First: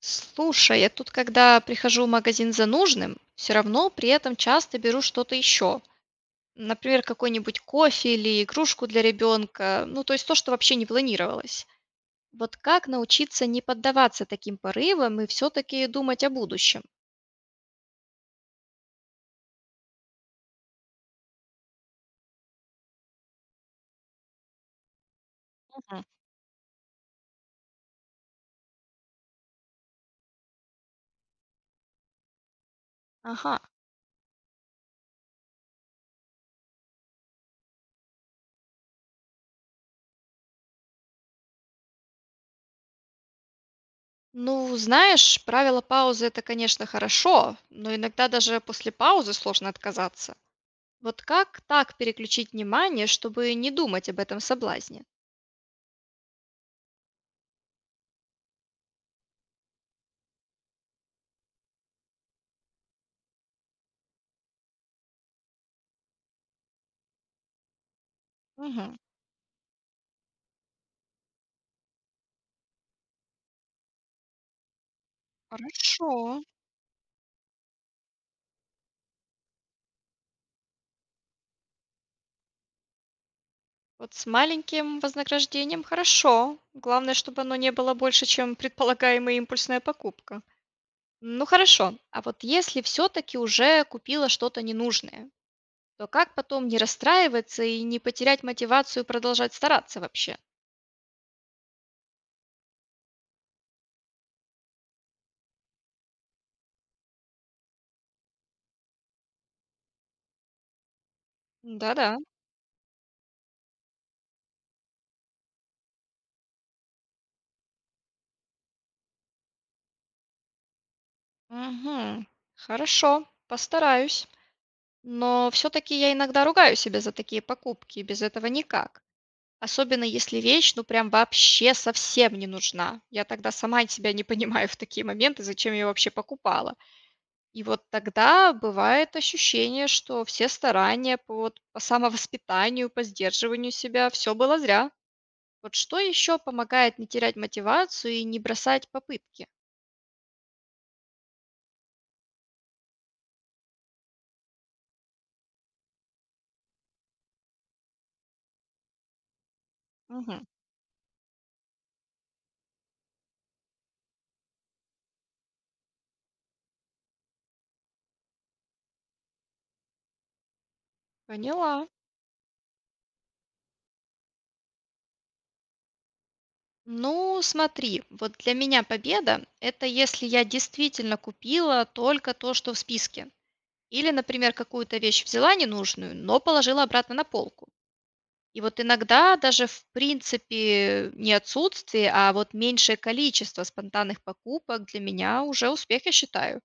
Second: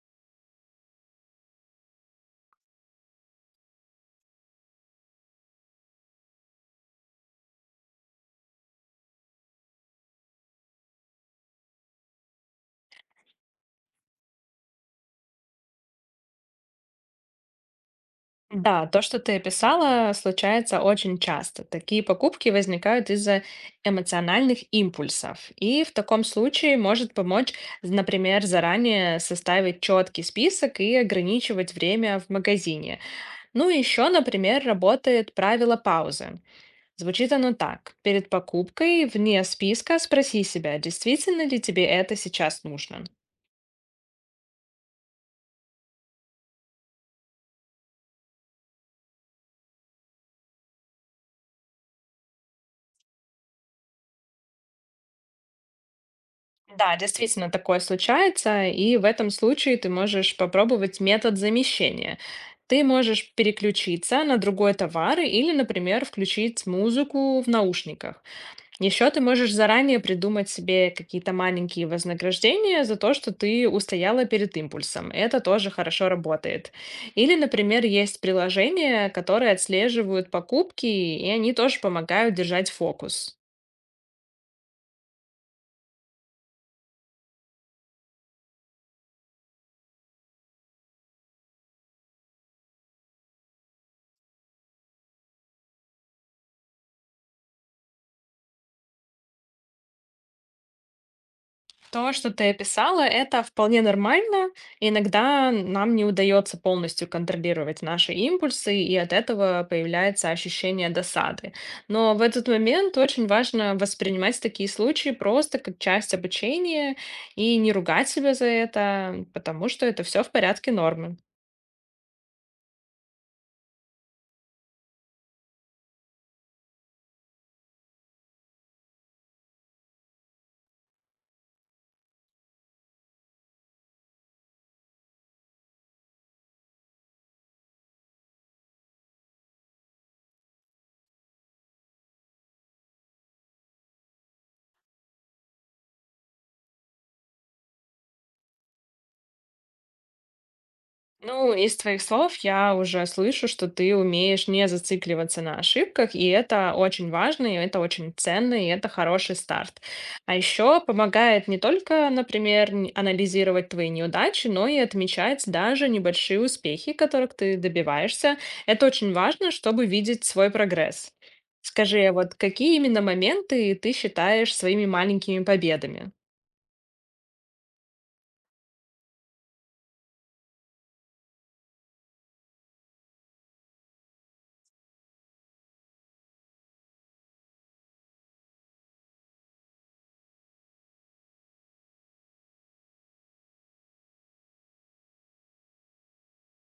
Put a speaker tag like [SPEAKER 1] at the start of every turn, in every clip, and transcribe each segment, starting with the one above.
[SPEAKER 1] Слушай, я тут, когда прихожу в магазин за нужным, все равно при этом часто беру что-то еще. Например, какой-нибудь кофе или игрушку для ребенка. Ну, то есть то, что вообще не планировалось. Вот как научиться не поддаваться таким порывам и все-таки думать о будущем?
[SPEAKER 2] Да, то, что ты описала, случается очень часто. Такие покупки возникают из-за эмоциональных импульсов. И в
[SPEAKER 1] Мгм.
[SPEAKER 2] таком случае может помочь, например, заранее составить четкий список и ограничивать время в магазине.
[SPEAKER 1] Ага.
[SPEAKER 2] Ну и еще, например, работает правило паузы. Звучит оно так. Перед покупкой вне списка спроси себя, действительно ли тебе это сейчас нужно.
[SPEAKER 1] Ну, знаешь, правило паузы это, конечно, хорошо, но иногда даже после паузы сложно отказаться. Вот как так переключить внимание, чтобы не думать об этом соблазне?
[SPEAKER 2] Да, действительно такое случается, и в этом случае ты можешь попробовать метод замещения. Ты можешь переключиться на другой товар или, например, включить музыку в наушниках.
[SPEAKER 1] Мгм.
[SPEAKER 2] Еще ты можешь заранее придумать себе какие-то маленькие вознаграждения за то, что ты устояла перед импульсом. Это тоже хорошо
[SPEAKER 1] Хорошо.
[SPEAKER 2] работает. Или, например, есть приложения, которые отслеживают покупки, и они тоже помогают держать фокус.
[SPEAKER 1] Вот с маленьким вознаграждением хорошо. Главное, чтобы оно не было больше, чем предполагаемая импульсная покупка. Ну хорошо, а вот если все-таки уже купила что-то ненужное, то как потом не расстраиваться и не потерять мотивацию продолжать стараться вообще?
[SPEAKER 2] То, что ты описала, это вполне нормально. Иногда нам не удается полностью контролировать наши импульсы, и от этого появляется ощущение досады.
[SPEAKER 1] Да-да.
[SPEAKER 2] Но в этот момент очень важно воспринимать такие случаи просто как часть обучения и не ругать себя за это, потому что это все в порядке нормы.
[SPEAKER 1] Мгм. Хорошо, постараюсь. Но все-таки я иногда ругаю себя за такие покупки, без этого никак. Особенно если вещь, ну, прям вообще совсем не нужна. Я тогда сама себя не понимаю в такие моменты, зачем я её вообще покупала. И вот тогда бывает ощущение, что все старания по вот по самовоспитанию, по сдерживанию себя- все было зря. Вот что еще помогает не терять мотивацию и не бросать попытки?
[SPEAKER 2] Ну, из твоих слов я уже слышу, что ты умеешь не зацикливаться на ошибках, и это очень важно, и это очень ценно, и это хороший старт. А
[SPEAKER 1] Мгм.
[SPEAKER 2] еще помогает не только, например, анализировать твои неудачи, но и отмечать даже небольшие успехи, которых ты добиваешься. Это очень важно, чтобы видеть свой прогресс.
[SPEAKER 1] Поняла.
[SPEAKER 2] Скажи, а вот какие именно моменты ты считаешь своими маленькими победами?
[SPEAKER 1] Ну, смотри, вот для меня победа- это если я действительно купила только то, что в списке. Или, например, какую-то вещь взяла ненужную, но положила обратно на полку. И вот иногда даже в принципе не отсутствие, а вот меньшее количество спонтанных покупок для меня уже успех, я считаю.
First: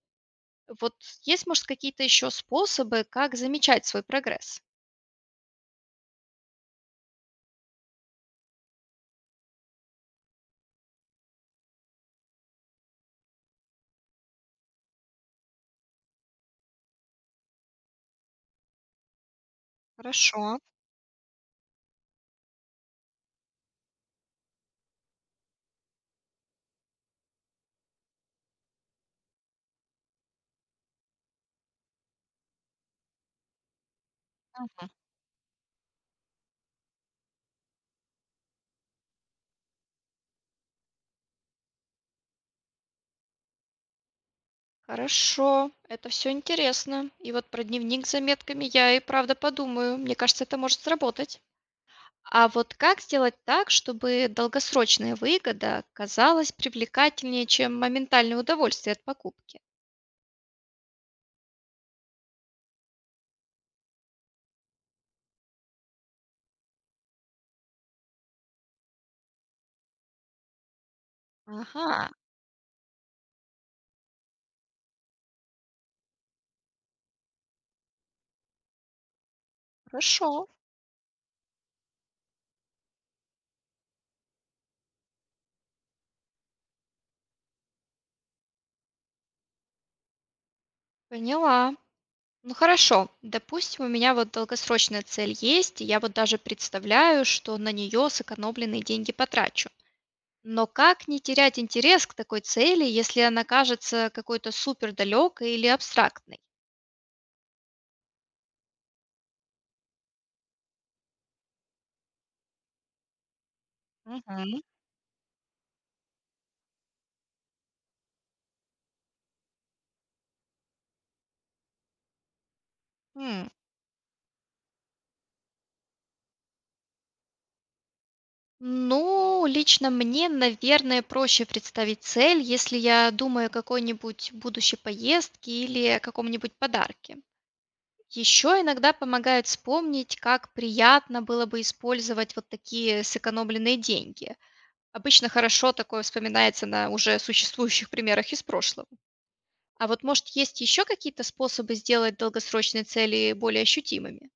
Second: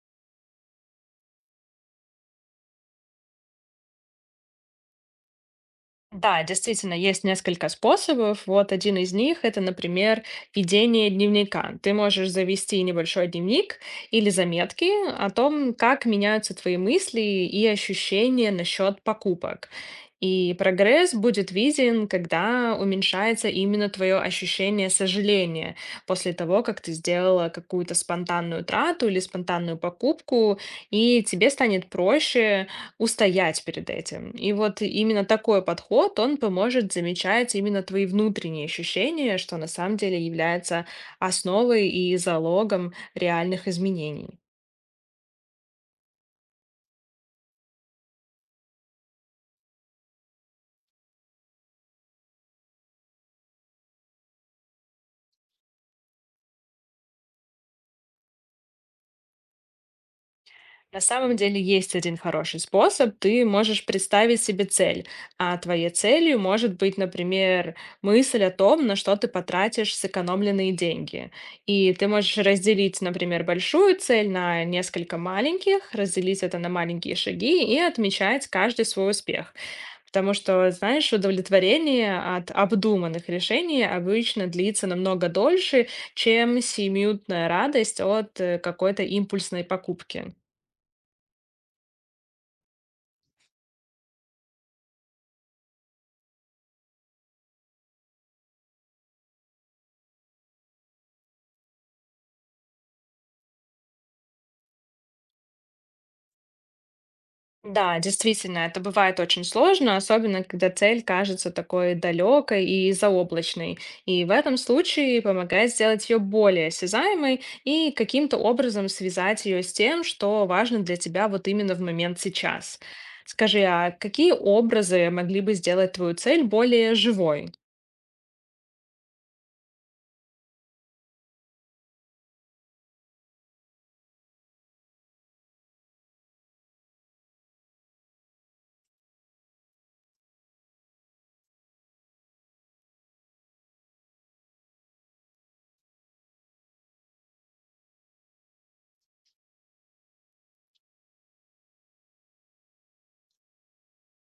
[SPEAKER 1] Вот есть, может, какие-то еще способы, как замечать свой прогресс?
[SPEAKER 2] Да, действительно, есть несколько способов. Вот один из них – это, например, ведение дневника. Ты можешь завести небольшой дневник или заметки о том, как меняются твои мысли и ощущения насчет покупок. И
[SPEAKER 1] Хорошо.
[SPEAKER 2] прогресс будет виден, когда уменьшается именно твое ощущение сожаления после того, как ты сделала какую-то спонтанную трату или спонтанную покупку, и тебе станет проще устоять перед этим. И вот именно такой подход, он поможет замечать именно твои внутренние ощущения, что на самом деле является основой и залогом реальных изменений.
[SPEAKER 1] Хорошо, это все интересно. И вот про дневник с заметками я и правда подумаю. Мне кажется, это может сработать. А вот как сделать так, чтобы долгосрочная выгода казалась привлекательнее, чем моментальное удовольствие от покупки?
[SPEAKER 2] На самом деле есть один хороший способ. Ты можешь представить себе цель. А твоей целью может быть, например, мысль о том, на что ты потратишь сэкономленные деньги. И ты
[SPEAKER 1] Ага,
[SPEAKER 2] можешь разделить, например, большую цель на несколько маленьких, разделить это на маленькие шаги и отмечать каждый свой успех. Потому
[SPEAKER 1] хорошо,
[SPEAKER 2] что, знаешь, удовлетворение от обдуманных решений обычно длится намного дольше, чем семиминутная радость от какой-то импульсной покупки.
[SPEAKER 1] поняла. Ну хорошо, допустим, у меня вот долгосрочная цель есть, и я вот даже представляю, что на нее сэкономленные деньги потрачу. Но как не терять интерес к такой цели, если она кажется какой-то супер далекой или абстрактной?
[SPEAKER 2] Да, действительно, это бывает очень сложно, особенно когда цель кажется такой далекой и заоблачной. И в этом
[SPEAKER 1] Мгм.
[SPEAKER 2] случае помогает сделать ее более осязаемой и каким-то образом связать ее с тем, что важно для тебя вот именно в момент сейчас.
[SPEAKER 1] М.
[SPEAKER 2] Скажи, а какие образы могли бы сделать твою цель более живой?
[SPEAKER 1] Ну, лично мне, наверное, проще представить цель, если я думаю о какой-нибудь будущей поездке или о каком-нибудь подарке. Еще иногда помогает вспомнить, как приятно было бы использовать вот такие сэкономленные деньги. Обычно хорошо такое вспоминается на уже существующих примерах из прошлого. А вот может есть еще какие-то способы сделать долгосрочные цели более ощутимыми?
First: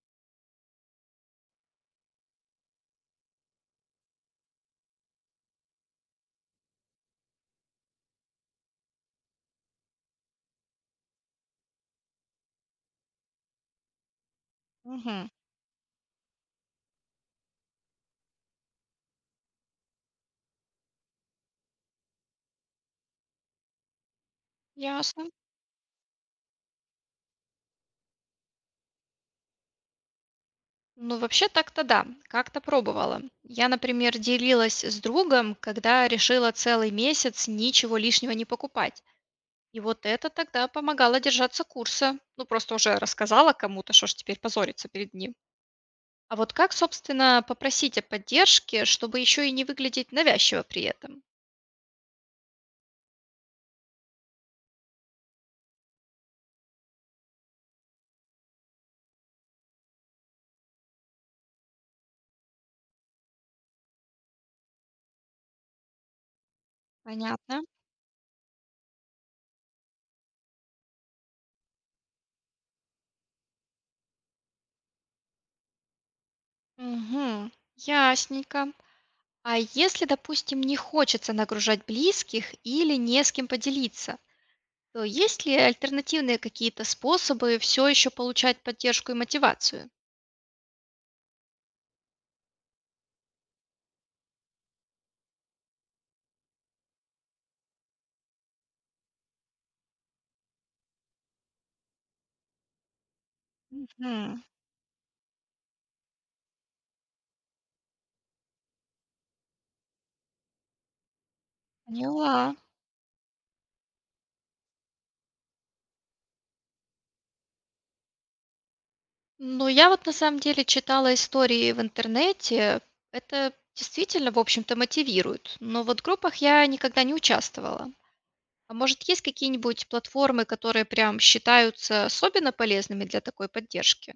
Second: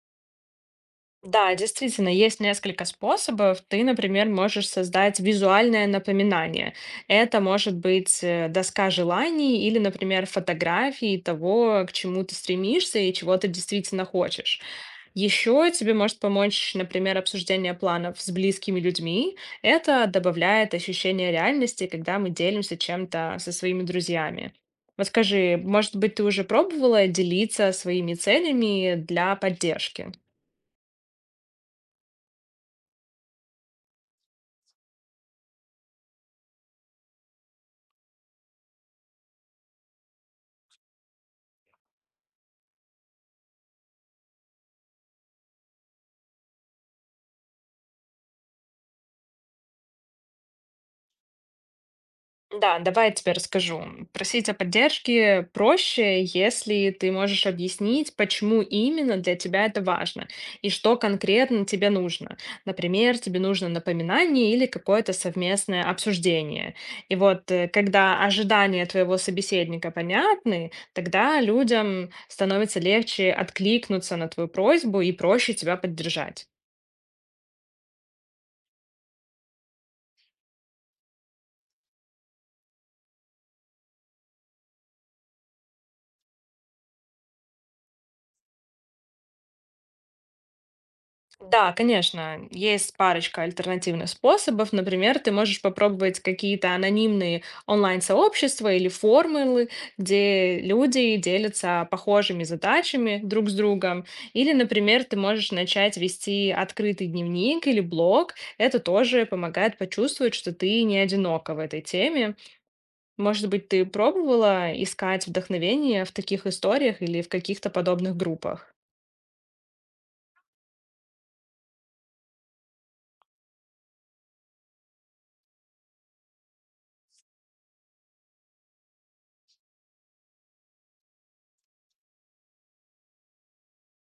[SPEAKER 2] Да, действительно, есть несколько способов. Ты, например, можешь создать визуальное напоминание. Это может быть доска желаний или, например, фотографии того, к чему ты стремишься и чего ты действительно хочешь.
[SPEAKER 1] Угу.
[SPEAKER 2] Еще тебе может помочь, например, обсуждение планов с близкими людьми. Это добавляет ощущение реальности, когда мы делимся чем-то со своими друзьями. Вот
[SPEAKER 1] Ясно.
[SPEAKER 2] скажи, может быть, ты уже пробовала делиться своими целями для поддержки?
[SPEAKER 1] Ну, вообще так-то да, как-то пробовала. Я, например, делилась с другом, когда решила целый месяц ничего лишнего не покупать. И вот это тогда помогало держаться курса. Ну, просто уже рассказала кому-то, что ж теперь позориться перед ним. А вот как, собственно, попросить о поддержке, чтобы еще и не выглядеть навязчиво при этом?
[SPEAKER 2] Да, давай я тебе расскажу. Просить о поддержке проще, если ты можешь объяснить, почему именно для тебя это важно и что конкретно тебе нужно. Например, тебе нужно напоминание или какое-то совместное обсуждение. И вот
[SPEAKER 1] Понятно.
[SPEAKER 2] когда ожидания твоего собеседника понятны, тогда людям становится легче откликнуться на твою просьбу и проще тебя поддержать.
[SPEAKER 1] Угу, ясненько. А если, допустим, не хочется нагружать близких или не с кем поделиться? То есть ли альтернативные какие-то способы все еще получать поддержку и мотивацию?
[SPEAKER 2] Да, конечно, есть парочка альтернативных способов. Например, ты можешь попробовать какие-то анонимные онлайн-сообщества или формулы, где люди делятся похожими задачами друг с другом.
[SPEAKER 1] Мгм.
[SPEAKER 2] Или, например, ты можешь начать вести открытый дневник или блог. Это тоже помогает почувствовать, что ты не одинока в этой теме.
[SPEAKER 1] Поняла.
[SPEAKER 2] Может быть, ты пробовала искать вдохновение в таких историях или в каких-то подобных группах?
[SPEAKER 1] Ну, я вот на самом деле читала истории в интернете. Это действительно, в общем-то, мотивирует. Но вот в группах я никогда не участвовала. А может, есть какие-нибудь платформы, которые прям считаются особенно полезными для такой поддержки?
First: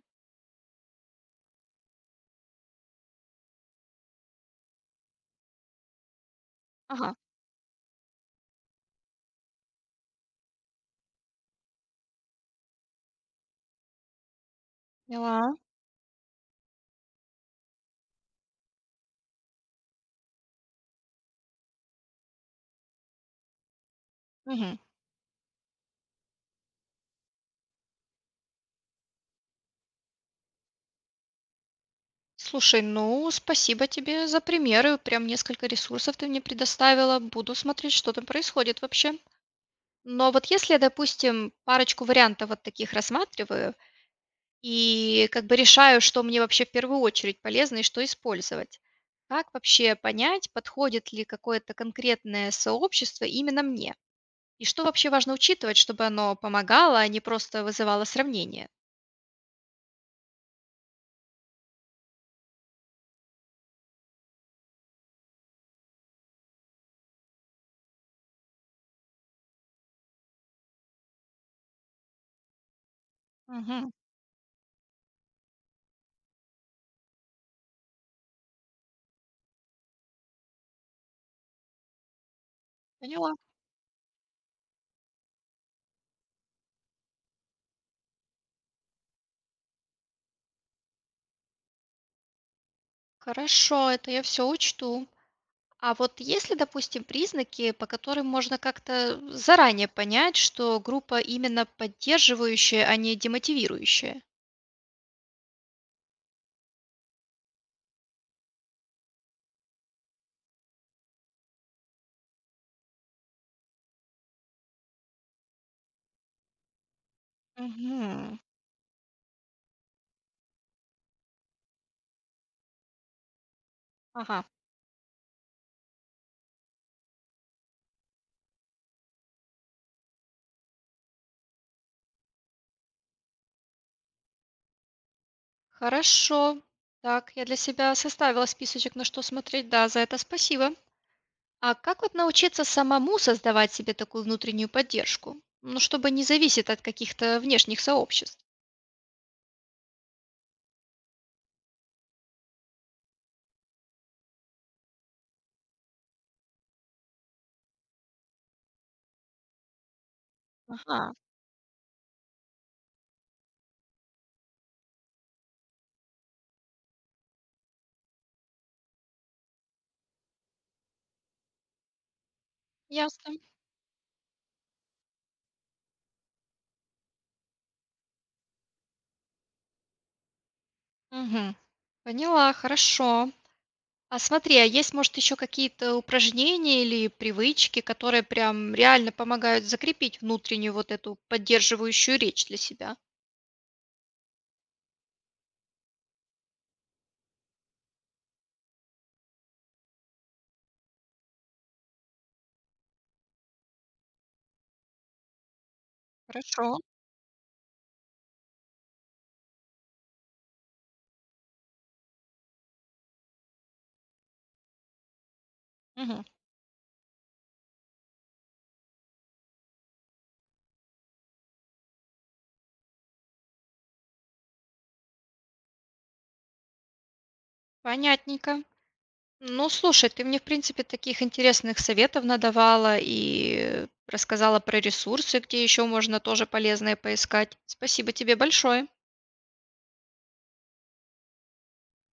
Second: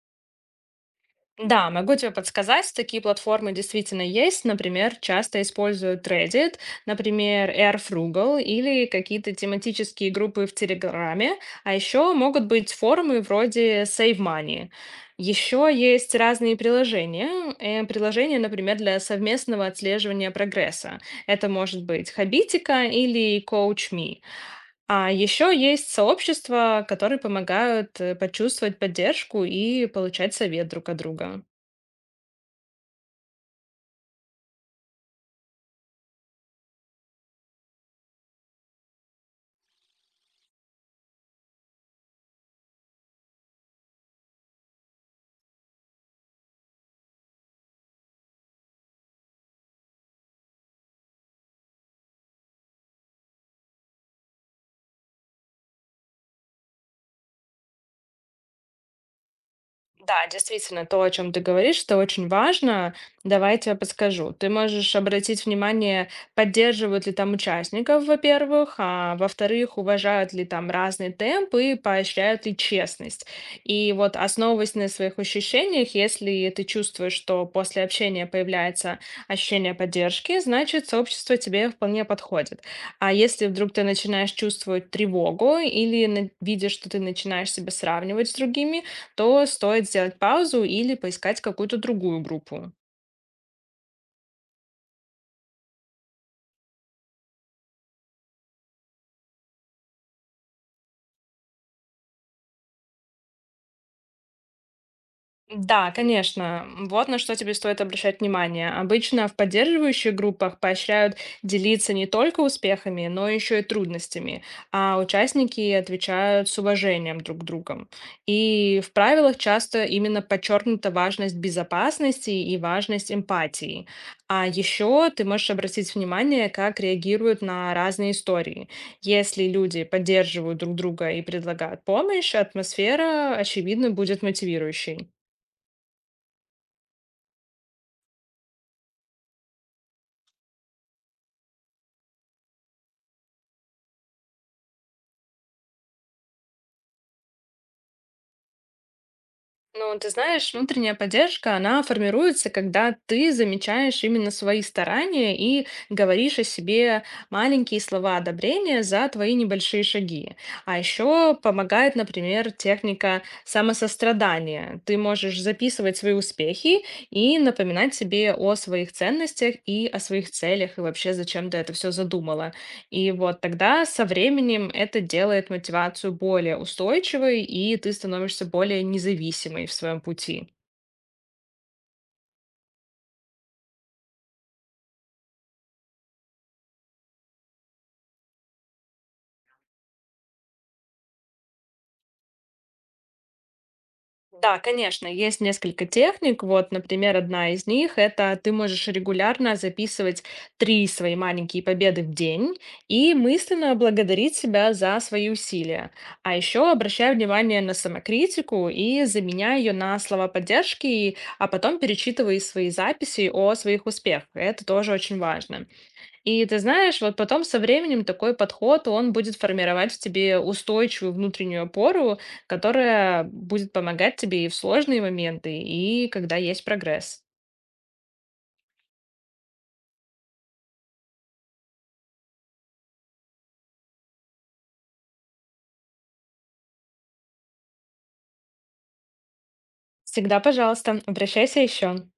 [SPEAKER 2] Да, могу тебе подсказать, такие платформы действительно есть. Например, часто используют Reddit,
[SPEAKER 1] Ага,
[SPEAKER 2] например, Airfrugal или какие-то тематические группы в Телеграме. А еще могут быть форумы вроде Save Money.
[SPEAKER 1] поняла.
[SPEAKER 2] Еще есть разные приложения. Приложения, например, для совместного отслеживания прогресса. Это может быть Хабитика или CoachMe.
[SPEAKER 1] Мгм.
[SPEAKER 2] А еще есть сообщества, которые помогают почувствовать поддержку и получать совет друг от друга.
[SPEAKER 1] Слушай, ну, спасибо тебе за примеры. Прям несколько ресурсов ты мне предоставила. Буду смотреть, что там происходит вообще. Но вот если я, допустим, парочку вариантов вот таких рассматриваю и как бы решаю, что мне вообще в первую очередь полезно и что использовать, как вообще понять, подходит ли какое-то конкретное сообщество именно мне? И что вообще важно учитывать, чтобы оно помогало, а не просто вызывало сравнение?
[SPEAKER 2] Да, действительно, то, о чем ты говоришь, это очень важно. Давай я тебе подскажу. Ты можешь обратить внимание, поддерживают ли там участников, во-первых, а во-вторых, уважают ли там разный темп и поощряют ли честность. И
[SPEAKER 1] Мгм.
[SPEAKER 2] вот основываясь на своих ощущениях, если ты чувствуешь, что после общения появляется ощущение поддержки, значит, сообщество тебе вполне подходит. А
[SPEAKER 1] Поняла.
[SPEAKER 2] если вдруг ты начинаешь чувствовать тревогу или видишь, что ты начинаешь себя сравнивать с другими, то стоит сделать паузу или поискать какую-то другую группу.
[SPEAKER 1] Хорошо, это я все учту. А вот есть ли, допустим, признаки, по которым можно как-то заранее понять, что группа именно поддерживающая, а не демотивирующая?
[SPEAKER 2] Да, конечно. Вот на что тебе стоит обращать внимание. Обычно в поддерживающих группах поощряют делиться не только успехами, но еще и трудностями, а участники отвечают с уважением друг к другу.
[SPEAKER 1] Мгм.
[SPEAKER 2] И в правилах часто именно подчеркнута важность безопасности и важность эмпатии.
[SPEAKER 1] Ага.
[SPEAKER 2] А еще ты можешь обратить внимание, как реагируют на разные истории. Если люди поддерживают друг друга и предлагают помощь, атмосфера, очевидно, будет мотивирующей.
[SPEAKER 1] Хорошо. Так, я для себя составила списочек, на что смотреть. Да, за это спасибо. А как вот научиться самому создавать себе такую внутреннюю поддержку? Ну, чтобы не зависеть от каких-то внешних сообществ.
[SPEAKER 2] Ну, ты знаешь, внутренняя поддержка, она формируется, когда ты замечаешь именно свои старания и говоришь о себе маленькие слова одобрения за твои небольшие шаги. А
[SPEAKER 1] Ага.
[SPEAKER 2] еще помогает, например, техника самосострадания. Ты можешь записывать свои успехи и напоминать себе о своих ценностях и о своих целях и вообще, зачем ты это все задумала. И
[SPEAKER 1] Ясно.
[SPEAKER 2] вот тогда со временем это делает мотивацию более устойчивой, и ты становишься более независимой в своем пути.
[SPEAKER 1] Мгм. Поняла, хорошо. А смотри, а есть, может, еще какие-то упражнения или привычки, которые прям реально помогают закрепить внутреннюю вот эту поддерживающую речь для себя?
[SPEAKER 2] Да, конечно, есть несколько техник. Вот, например, одна из них — это ты можешь регулярно записывать три свои маленькие победы в день и мысленно благодарить себя за свои усилия. А
[SPEAKER 1] Хорошо.
[SPEAKER 2] еще обращай внимание на самокритику и заменяй ее на слова поддержки, а потом перечитывай свои записи о своих успехах. Это тоже очень важно.
[SPEAKER 1] Мгм.
[SPEAKER 2] И ты знаешь, вот потом со временем такой подход, он будет формировать в тебе устойчивую внутреннюю опору, которая будет помогать тебе и в сложные моменты, и когда есть прогресс.
[SPEAKER 1] Понятненько. Ну, слушай, ты мне, в принципе, таких интересных советов надавала и рассказала про ресурсы, где еще можно тоже полезное поискать. Спасибо тебе большое.
[SPEAKER 2] Всегда, пожалуйста, обращайся еще.